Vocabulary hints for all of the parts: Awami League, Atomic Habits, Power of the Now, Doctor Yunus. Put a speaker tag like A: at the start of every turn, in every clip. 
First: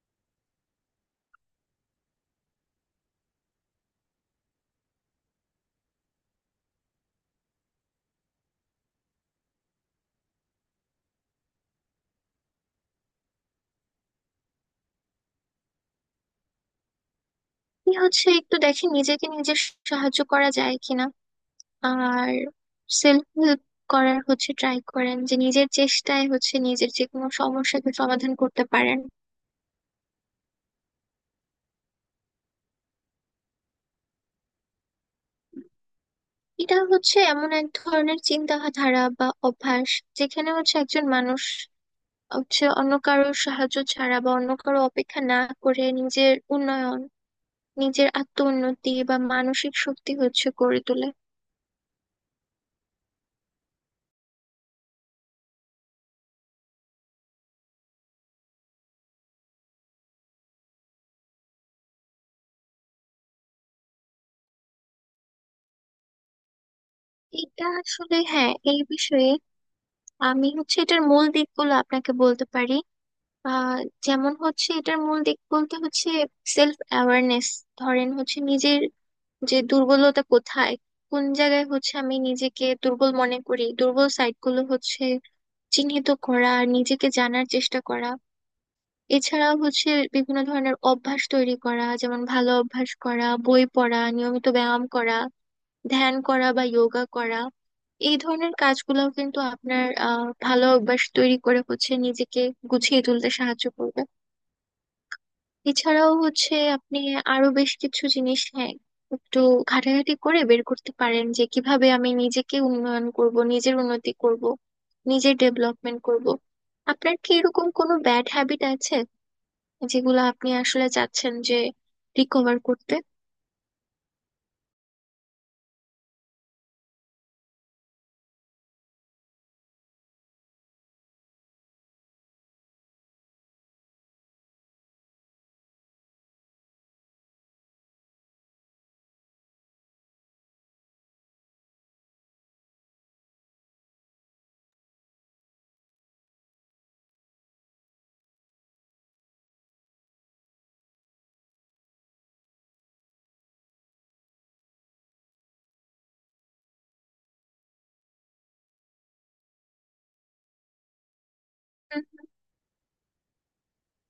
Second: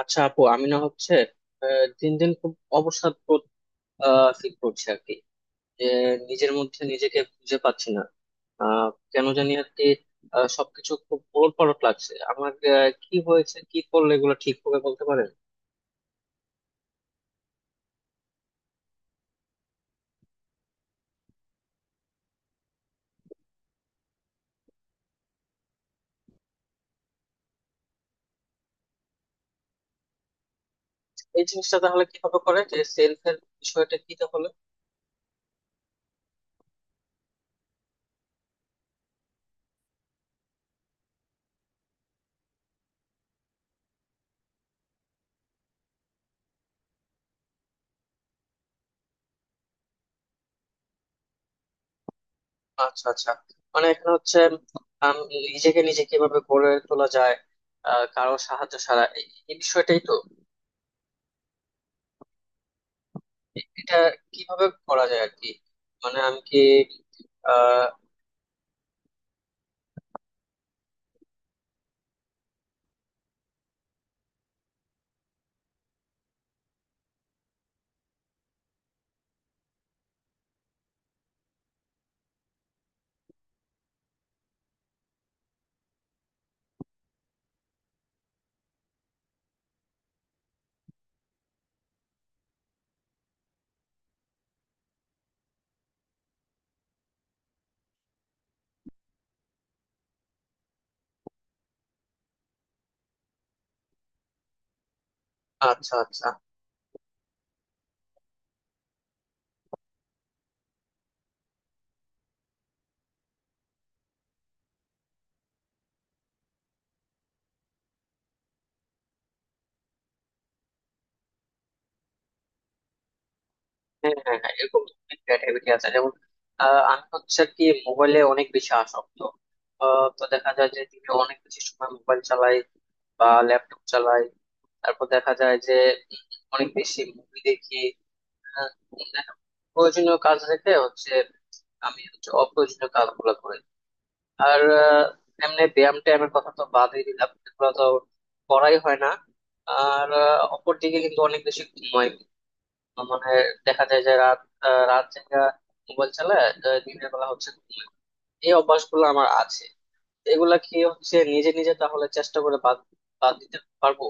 A: আচ্ছা আপু, আমি না হচ্ছে দিন দিন খুব অবসাদ বোধ ফিল করছি আর কি। যে নিজের মধ্যে নিজেকে খুঁজে পাচ্ছি না, আহ, কেন জানি আর কি। সবকিছু খুব ওলটপালট লাগছে আমার, কি হয়েছে, কি করলে এগুলো ঠিক হবে বলতে পারেন?
B: কি হচ্ছে একটু দেখি নিজেকে নিজে সাহায্য করা যায় কিনা। আর সেলফ হেল্প করার হচ্ছে ট্রাই করেন যে নিজের চেষ্টায় হচ্ছে নিজের যে কোনো সমস্যাকে সমাধান করতে পারেন।
A: এই জিনিসটা তাহলে কিভাবে করে, যে সেলফ এর বিষয়টা কি তাহলে?
B: এটা হচ্ছে এমন এক ধরনের চিন্তাধারা বা অভ্যাস যেখানে হচ্ছে একজন মানুষ হচ্ছে অন্য কারোর সাহায্য ছাড়া বা অন্য কারো অপেক্ষা না করে নিজের উন্নয়ন, নিজের আত্ম উন্নতি বা মানসিক শক্তি হচ্ছে গড়ে তোলে।
A: আচ্ছা আচ্ছা। মানে এখানে হচ্ছে আম, নিজেকে নিজে কিভাবে গড়ে তোলা যায় কারো সাহায্য ছাড়া, এই এই বিষয়টাই তো। এটা কিভাবে করা যায় আর কি, মানে আমি কি
B: এটা
A: আহ
B: আসলে হ্যাঁ, এই বিষয়ে আমি হচ্ছে এটার মূল দিকগুলো আপনাকে বলতে পারি। আহ যেমন হচ্ছে এটার মূল দিক বলতে হচ্ছে সেলফ অ্যাওয়ারনেস। ধরেন হচ্ছে নিজের যে দুর্বলতা কোথায়, কোন জায়গায় হচ্ছে আমি নিজেকে দুর্বল মনে করি, দুর্বল সাইটগুলো হচ্ছে চিহ্নিত করা, নিজেকে জানার চেষ্টা করা। এছাড়া হচ্ছে বিভিন্ন ধরনের অভ্যাস তৈরি করা, যেমন ভালো অভ্যাস করা, বই পড়া, নিয়মিত ব্যায়াম করা, ধ্যান করা বা যোগা করা। এই ধরনের কাজগুলোও কিন্তু আপনার ভালো অভ্যাস তৈরি করে হচ্ছে নিজেকে গুছিয়ে তুলতে সাহায্য করবে।
A: আচ্ছা
B: এছাড়াও
A: আচ্ছা।
B: হচ্ছে আপনি আরো বেশ কিছু জিনিস হ্যাঁ একটু ঘাটাঘাটি করে বের করতে পারেন, যে কিভাবে আমি নিজেকে উন্নয়ন করব, নিজের উন্নতি করব, নিজের ডেভেলপমেন্ট করব। আপনার কি এরকম কোনো ব্যাড হ্যাবিট আছে যেগুলো আপনি আসলে চাচ্ছেন যে রিকভার করতে?
A: হ্যাঁ হ্যাঁ হ্যাঁ, এরকম ক্রিয়েটিভিটি আছে, যেমন আমি হচ্ছে কি মোবাইলে অনেক বেশি আসক্ত। তো দেখা যায় যে দিনে অনেক বেশি সময় মোবাইল চালাই বা ল্যাপটপ চালাই। তারপর দেখা যায় যে উম, অনেক বেশি মুভি দেখি। হ্যাঁ, প্রয়োজনীয় কাজ রেখে হচ্ছে আমি হচ্ছে অপ্রয়োজনীয় কাজগুলো করি। আর এমনি ব্যায়াম ট্যায়ামের কথা তো বাদই দিলাম, এগুলো তো করাই হয় না। আর অপরদিকে কিন্তু অনেক বেশি ঘুমাই। মানে দেখা যায় যে রাত রাত জায়গা মোবাইল চালায়, দিনের বেলা হচ্ছে ঘুমাই। এই অভ্যাসগুলো আমার আছে। এগুলা কি হচ্ছে নিজে নিজে তাহলে
B: হুম।
A: চেষ্টা করে বাদ বাদ দিতে পারবো?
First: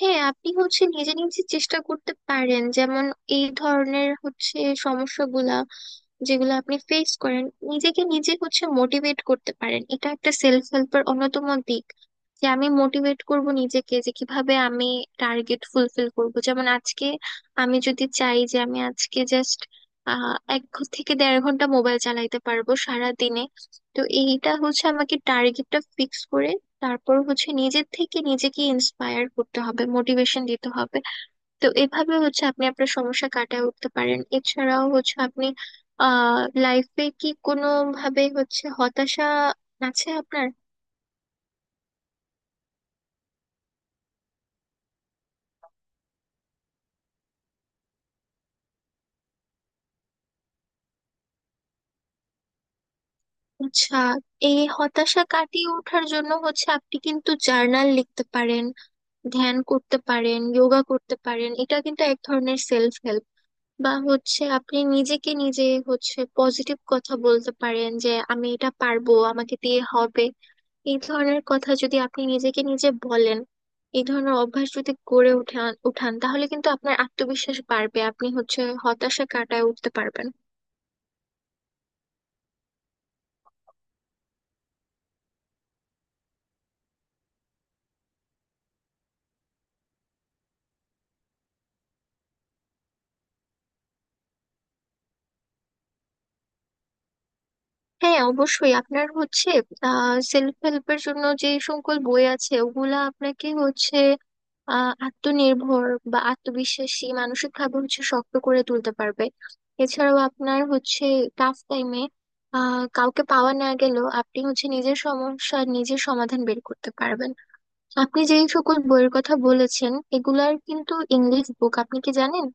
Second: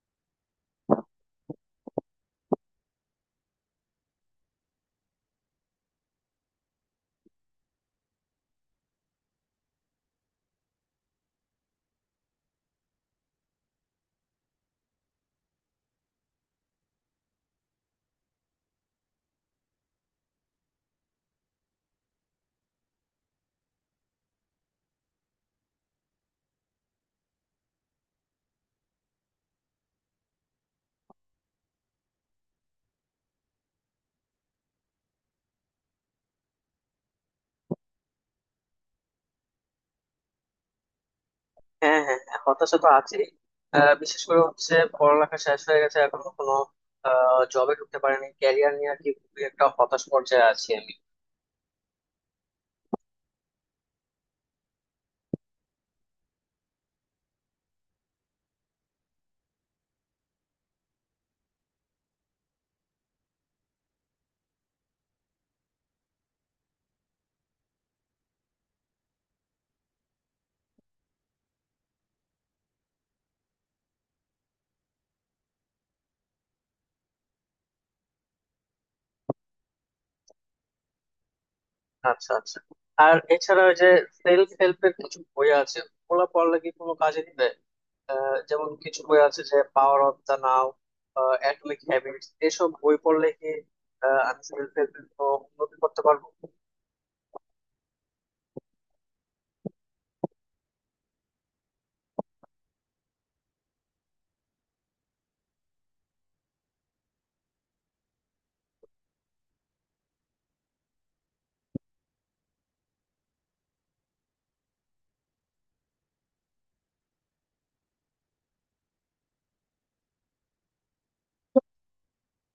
B: হ্যাঁ, আপনি হচ্ছে নিজে নিজে চেষ্টা করতে পারেন, যেমন এই ধরনের হচ্ছে সমস্যাগুলা যেগুলো আপনি ফেস করেন, নিজেকে নিজে হচ্ছে মোটিভেট করতে পারেন। এটা একটা সেলফ হেল্পের অন্যতম দিক যে আমি মোটিভেট করব নিজেকে যে কিভাবে আমি টার্গেট ফুলফিল করব। যেমন আজকে আমি যদি চাই যে আমি আজকে জাস্ট 1 থেকে 1.5 ঘন্টা মোবাইল চালাইতে পারবো সারা দিনে, তো এইটা হচ্ছে আমাকে টার্গেটটা ফিক্স করে তারপর হচ্ছে নিজের থেকে নিজেকে ইন্সপায়ার করতে হবে, মোটিভেশন দিতে হবে। তো এভাবে হচ্ছে আপনি আপনার সমস্যা কাটিয়ে উঠতে পারেন। এছাড়াও হচ্ছে আপনি লাইফে কি কোনো ভাবে হচ্ছে হতাশা আছে আপনার?
A: হ্যাঁ হ্যাঁ হ্যাঁ, হতাশা তো আছেই। বিশেষ করে হচ্ছে পড়ালেখা শেষ হয়ে গেছে, এখনো কোনো জবে ঢুকতে পারিনি। ক্যারিয়ার নিয়ে আর কি খুবই একটা হতাশ পর্যায়ে আছি আমি।
B: আচ্ছা, এই হতাশা কাটিয়ে ওঠার জন্য হচ্ছে আপনি কিন্তু জার্নাল লিখতে পারেন, ধ্যান করতে পারেন, যোগা করতে পারেন। এটা কিন্তু এক ধরনের সেলফ হেল্প। বা হচ্ছে আপনি নিজেকে নিজে হচ্ছে পজিটিভ কথা বলতে পারেন যে আমি এটা পারবো, আমাকে দিয়ে হবে। এই ধরনের কথা যদি আপনি নিজেকে নিজে বলেন, এই ধরনের অভ্যাস যদি গড়ে উঠান উঠান তাহলে কিন্তু আপনার আত্মবিশ্বাস বাড়বে, আপনি হচ্ছে হতাশা কাটায় উঠতে পারবেন।
A: আচ্ছা আচ্ছা। আর এছাড়া ওই যে সেলফ হেল্পের কিছু বই আছে, ওগুলা পড়লে কি কোনো কাজে দিবে? যেমন কিছু বই আছে যে power of the now, atomic habits, এসব বই পড়লে কি আমি সেলফ হেল্পের উন্নতি করতে পারবো?
B: হ্যাঁ অবশ্যই, আপনার হচ্ছে সেলফ হেল্পের জন্য যে সকল বই আছে ওগুলা আপনাকে হচ্ছে আত্মনির্ভর বা আত্মবিশ্বাসী, মানসিক ভাবে হচ্ছে শক্ত করে তুলতে পারবে। এছাড়াও আপনার হচ্ছে টাফ টাইমে কাউকে পাওয়া না গেলেও আপনি হচ্ছে নিজের সমস্যা, নিজের সমাধান বের করতে পারবেন। আপনি যেই সকল বইয়ের কথা বলেছেন এগুলার কিন্তু ইংলিশ বুক, আপনি কি জানেন?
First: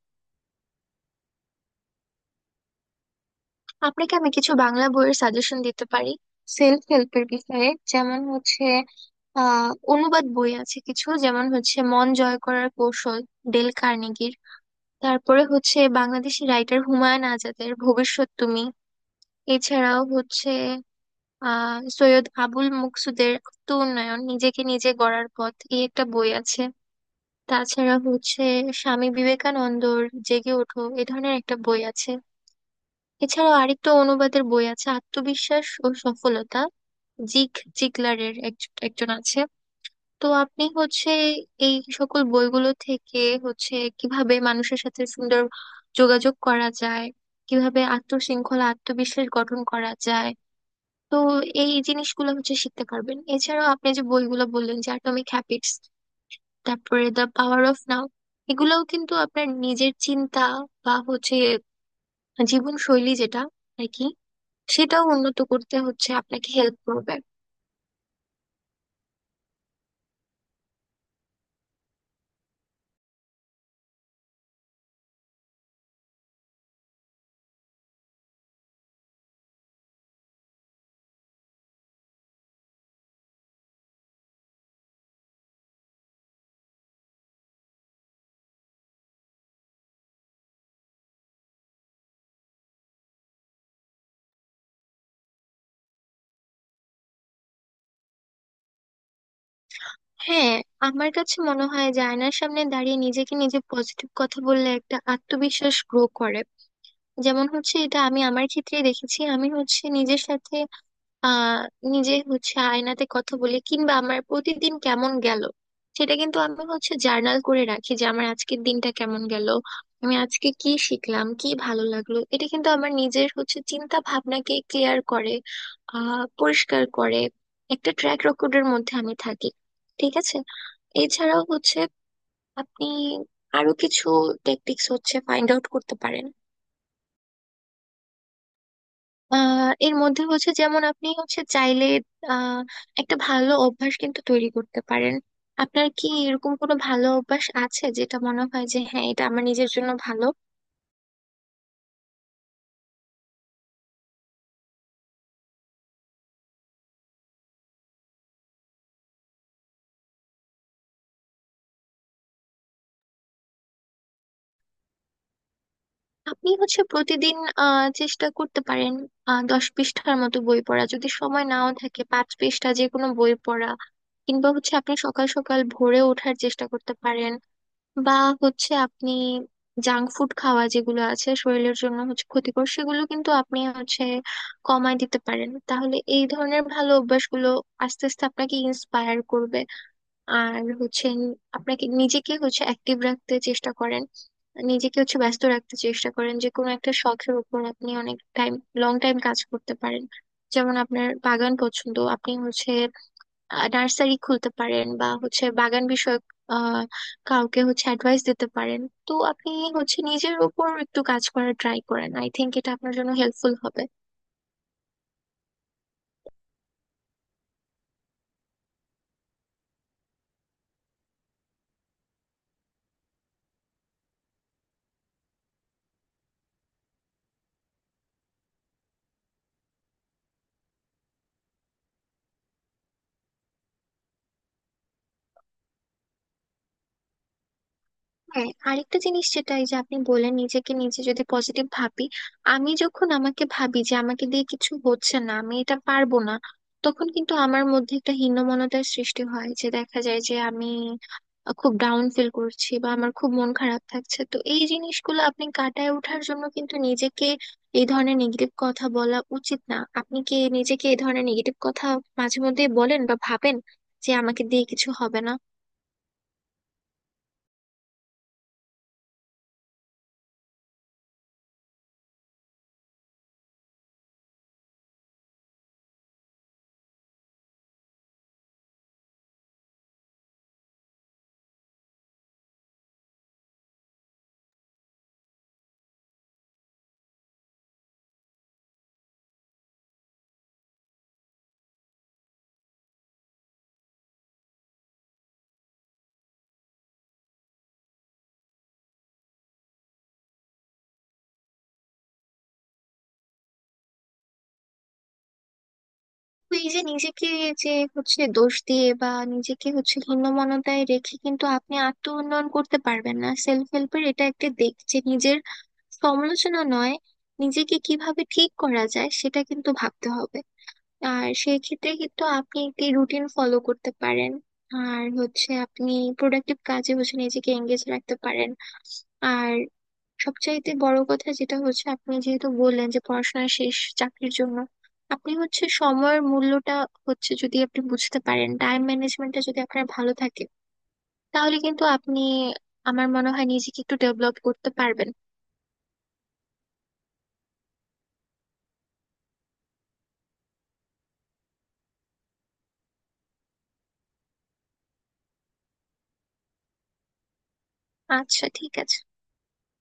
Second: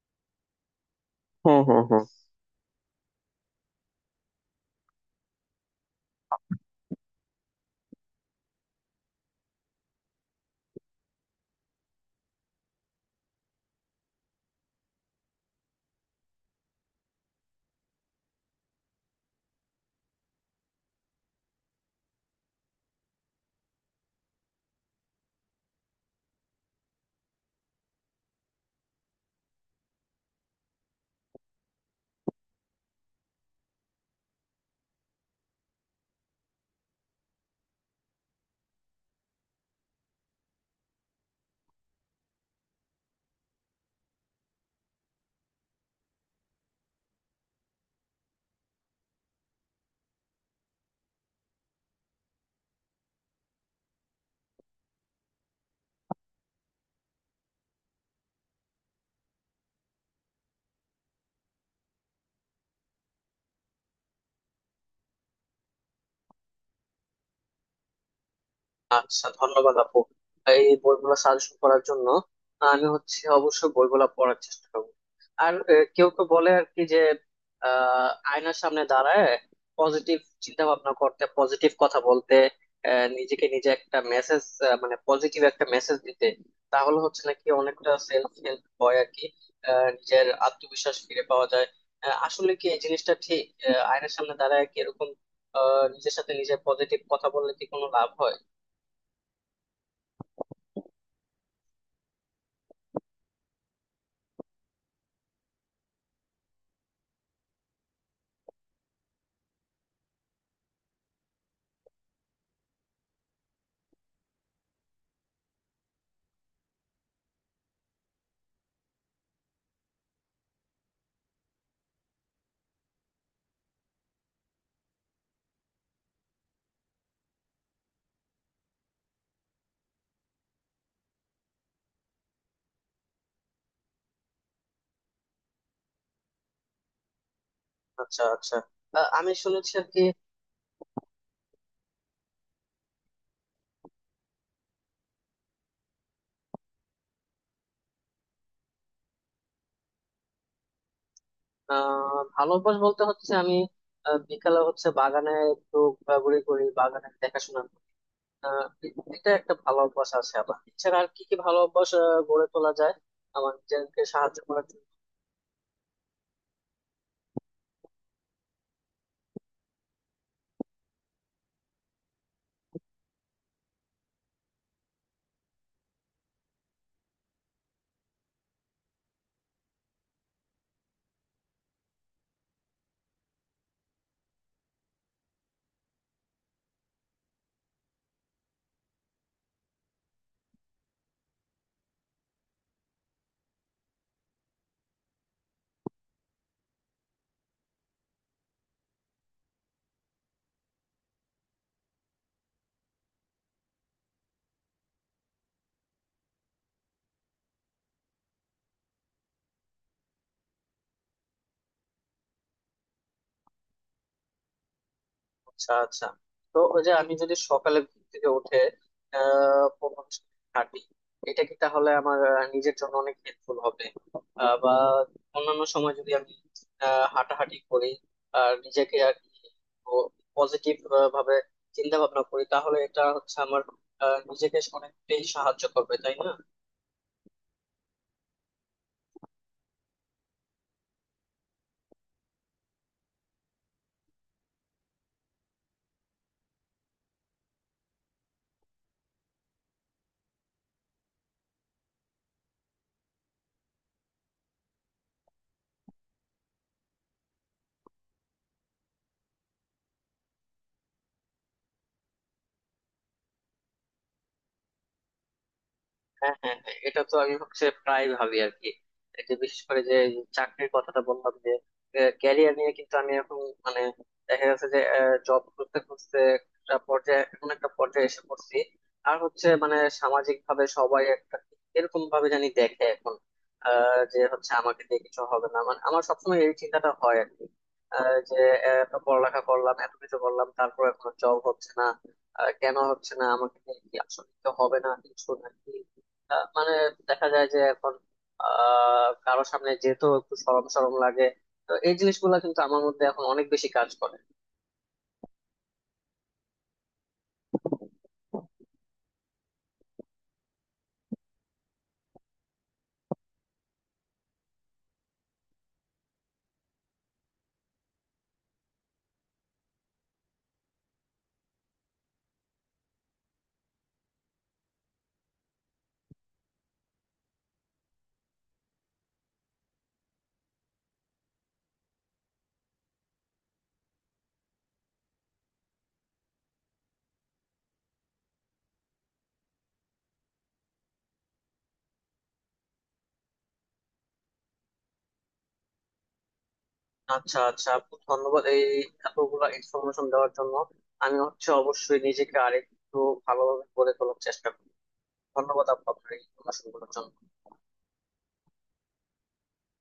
B: আপনাকে আমি কিছু বাংলা বইয়ের সাজেশন দিতে পারি সেলফ হেল্পের বিষয়ে। যেমন হচ্ছে অনুবাদ বই আছে কিছু, যেমন হচ্ছে মন জয় করার কৌশল, ডেল কার্নেগির। তারপরে হচ্ছে বাংলাদেশি রাইটার হুমায়ুন আজাদের ভবিষ্যৎ তুমি। এছাড়াও হচ্ছে সৈয়দ আবুল মকসুদের আত্ম উন্নয়ন, নিজেকে নিজে গড়ার পথ এই একটা বই আছে। তাছাড়া হচ্ছে স্বামী বিবেকানন্দর জেগে ওঠো, এ ধরনের একটা বই আছে। এছাড়াও আরেকটা অনুবাদের বই আছে, আত্মবিশ্বাস ও সফলতা, জিগ জিগলারের একজন আছে। তো আপনি হচ্ছে এই সকল বইগুলো থেকে হচ্ছে কিভাবে মানুষের সাথে সুন্দর যোগাযোগ করা যায়, কিভাবে আত্মশৃঙ্খলা, আত্মবিশ্বাস গঠন করা যায়, তো এই জিনিসগুলো হচ্ছে শিখতে পারবেন। এছাড়াও আপনি যে বইগুলো বললেন যে অ্যাটমিক হ্যাবিটস, তারপরে দ্য পাওয়ার অফ নাও, এগুলাও কিন্তু আপনার নিজের চিন্তা বা হচ্ছে জীবন শৈলী যেটা আর কি, সেটাও উন্নত করতে হচ্ছে আপনাকে হেল্প করবে।
A: আচ্ছা ধন্যবাদ আপু, এই বইগুলো সাজেশন করার জন্য। আমি হচ্ছে অবশ্যই বইগুলো পড়ার চেষ্টা করবো। আর কেউ কেউ বলে আর কি যে আয়নার সামনে দাঁড়ায় পজিটিভ চিন্তা ভাবনা করতে, পজিটিভ কথা বলতে, নিজেকে নিজে একটা মেসেজ, মানে পজিটিভ একটা মেসেজ দিতে, তাহলে হচ্ছে নাকি অনেকটা সেলফ হেল্প হয় আর কি, নিজের আত্মবিশ্বাস ফিরে পাওয়া যায়। আসলে কি এই জিনিসটা ঠিক? আয়নার সামনে দাঁড়ায় কি এরকম নিজের সাথে নিজের পজিটিভ কথা বললে কি কোনো লাভ হয়?
B: হ্যাঁ, আমার কাছে মনে হয় যে আয়নার সামনে দাঁড়িয়ে নিজেকে নিজে পজিটিভ কথা বললে একটা আত্মবিশ্বাস গ্রো করে। যেমন হচ্ছে এটা আমি আমার ক্ষেত্রে দেখেছি, আমি হচ্ছে নিজের সাথে আহ নিজে হচ্ছে আয়নাতে কথা বলি, কিংবা আমার প্রতিদিন কেমন গেল সেটা কিন্তু আমি হচ্ছে জার্নাল করে রাখি যে আমার আজকের দিনটা কেমন গেল, আমি আজকে কি শিখলাম, কি ভালো লাগলো। এটা কিন্তু আমার নিজের হচ্ছে চিন্তা ভাবনাকে ক্লিয়ার করে, পরিষ্কার করে, একটা ট্র্যাক রেকর্ডের মধ্যে আমি থাকি, ঠিক আছে? এছাড়াও হচ্ছে আপনি আরো কিছু টেকটিক্স হচ্ছে ফাইন্ড আউট করতে পারেন।
A: আচ্ছা আচ্ছা। আমি শুনেছি আর
B: এর
A: কি।
B: মধ্যে হচ্ছে যেমন আপনি হচ্ছে চাইলে আহ একটা ভালো অভ্যাস কিন্তু তৈরি করতে পারেন। আপনার কি এরকম কোনো ভালো অভ্যাস আছে যেটা মনে হয় যে হ্যাঁ, এটা আমার নিজের জন্য ভালো?
A: ভালো অভ্যাস বলতে হচ্ছে আমি বিকালে হচ্ছে বাগানে একটু ঘোরাঘুরি করি, বাগানে দেখাশোনা করি। আহ, এটা একটা ভালো অভ্যাস আছে। আবার এছাড়া আর কি কি ভালো অভ্যাস গড়ে তোলা যায় আমার নিজেকে সাহায্য করার জন্য?
B: আপনি হচ্ছে প্রতিদিন চেষ্টা করতে পারেন 10 পৃষ্ঠার মতো বই পড়া, যদি সময় নাও থাকে 5 পৃষ্ঠা যে কোনো বই পড়া। কিংবা হচ্ছে আপনি সকাল সকাল ভোরে ওঠার চেষ্টা করতে পারেন। বা হচ্ছে আপনি জাঙ্ক ফুড খাওয়া যেগুলো আছে শরীরের জন্য হচ্ছে ক্ষতিকর সেগুলো কিন্তু আপনি হচ্ছে কমায় দিতে পারেন। তাহলে এই ধরনের ভালো অভ্যাসগুলো আস্তে আস্তে আপনাকে ইন্সপায়ার করবে। আর হচ্ছে আপনাকে নিজেকে হচ্ছে অ্যাক্টিভ রাখতে চেষ্টা করেন, নিজেকে হচ্ছে ব্যস্ত রাখতে চেষ্টা করেন। যে কোনো একটা শখের উপর আপনি অনেক টাইম, লং টাইম কাজ করতে পারেন। যেমন আপনার বাগান পছন্দ, আপনি হচ্ছে নার্সারি খুলতে পারেন, বা হচ্ছে বাগান বিষয়ক আহ কাউকে হচ্ছে অ্যাডভাইস দিতে পারেন। তো আপনি হচ্ছে নিজের উপর একটু কাজ করার ট্রাই করেন, আই থিংক এটা আপনার জন্য হেল্পফুল হবে।
A: আচ্ছা আচ্ছা। তো ওই যে আমি যদি সকালে ঘুম থেকে উঠে প্রথম হাঁটি, এটা কি তাহলে আমার নিজের জন্য অনেক হেল্পফুল হবে? বা অন্যান্য সময় যদি আমি হাঁটাহাঁটি করি আর নিজেকে আর কি পজিটিভ ভাবে চিন্তা ভাবনা করি, তাহলে এটা হচ্ছে আমার নিজেকে অনেকটাই সাহায্য করবে তাই না?
B: হ্যাঁ, আরেকটা জিনিস যেটা, এই যে আপনি বললেন নিজেকে নিজে যদি পজিটিভ ভাবি, আমি যখন আমাকে ভাবি যে আমাকে দিয়ে কিছু হচ্ছে না, আমি এটা পারবো না, তখন কিন্তু আমার মধ্যে একটা হীনমন্যতার সৃষ্টি হয়, যে দেখা যায় যে আমি খুব ডাউন ফিল করছি বা আমার খুব মন খারাপ থাকছে। তো এই জিনিসগুলো আপনি কাটায় ওঠার জন্য কিন্তু নিজেকে এই ধরনের নেগেটিভ কথা বলা উচিত না। আপনি কি নিজেকে এই ধরনের নেগেটিভ কথা মাঝে মধ্যে বলেন বা ভাবেন যে আমাকে দিয়ে কিছু হবে না?
A: হ্যাঁ হ্যাঁ হ্যাঁ, এটা তো আমি হচ্ছে প্রায় ভাবি আর কি। এই যে বিশেষ করে যে এই চাকরির কথাটা বললাম, যে ক্যারিয়ার নিয়ে কিন্তু আমি এখন মানে দেখা গেছে যে জব করতে করতে একটা পর্যায়ে, এমন একটা পর্যায়ে এসে পড়ছি। আর হচ্ছে মানে সামাজিক ভাবে সবাই একটা এরকম ভাবে জানি দেখে এখন যে হচ্ছে আমাকে দিয়ে কিছু হবে না, মানে আমার সবসময় এই চিন্তাটা হয় আর কি, যে এত পড়ালেখা করলাম, এত কিছু করলাম, তারপর এখন জব হচ্ছে না। কেন হচ্ছে না, আমাকে দিয়ে কি আসলে কিছু হবে না কিছু নাকি? মানে দেখা যায় যে এখন কারো সামনে যেহেতু একটু শরম শরম লাগে, তো এই জিনিসগুলো কিন্তু আমার মধ্যে এখন অনেক বেশি কাজ করে।
B: তো এই যে নিজেকে যে হচ্ছে দোষ দিয়ে বা নিজেকে হচ্ছে হীনমন্যতায় রেখে কিন্তু আপনি আত্ম উন্নয়ন করতে পারবেন না। সেলফ হেল্পের এটা একটা দিক যে নিজের সমালোচনা নয়, নিজেকে কিভাবে ঠিক করা যায় সেটা কিন্তু ভাবতে হবে। আর সেই ক্ষেত্রে কিন্তু আপনি একটি রুটিন ফলো করতে পারেন। আর হচ্ছে আপনি প্রোডাক্টিভ কাজে হচ্ছে নিজেকে এঙ্গেজ রাখতে পারেন। আর সবচাইতে বড় কথা যেটা হচ্ছে, আপনি যেহেতু বললেন যে পড়াশোনা শেষ, চাকরির জন্য আপনি হচ্ছে সময়ের মূল্যটা হচ্ছে যদি আপনি বুঝতে পারেন, টাইম ম্যানেজমেন্টটা যদি আপনার ভালো থাকে তাহলে কিন্তু আপনি, আমার মনে হয়, নিজেকে একটু ডেভেলপ করতে পারবেন।
A: আচ্ছা আচ্ছা আপু, ধন্যবাদ এই এতগুলো ইনফরমেশন দেওয়ার জন্য। আমি হচ্ছে অবশ্যই নিজেকে আরেকটু ভালোভাবে গড়ে তোলার চেষ্টা করবো। ধন্যবাদ আপু আপনার এই ইনফরমেশন গুলোর জন্য।
B: আচ্ছা, ঠিক আছে।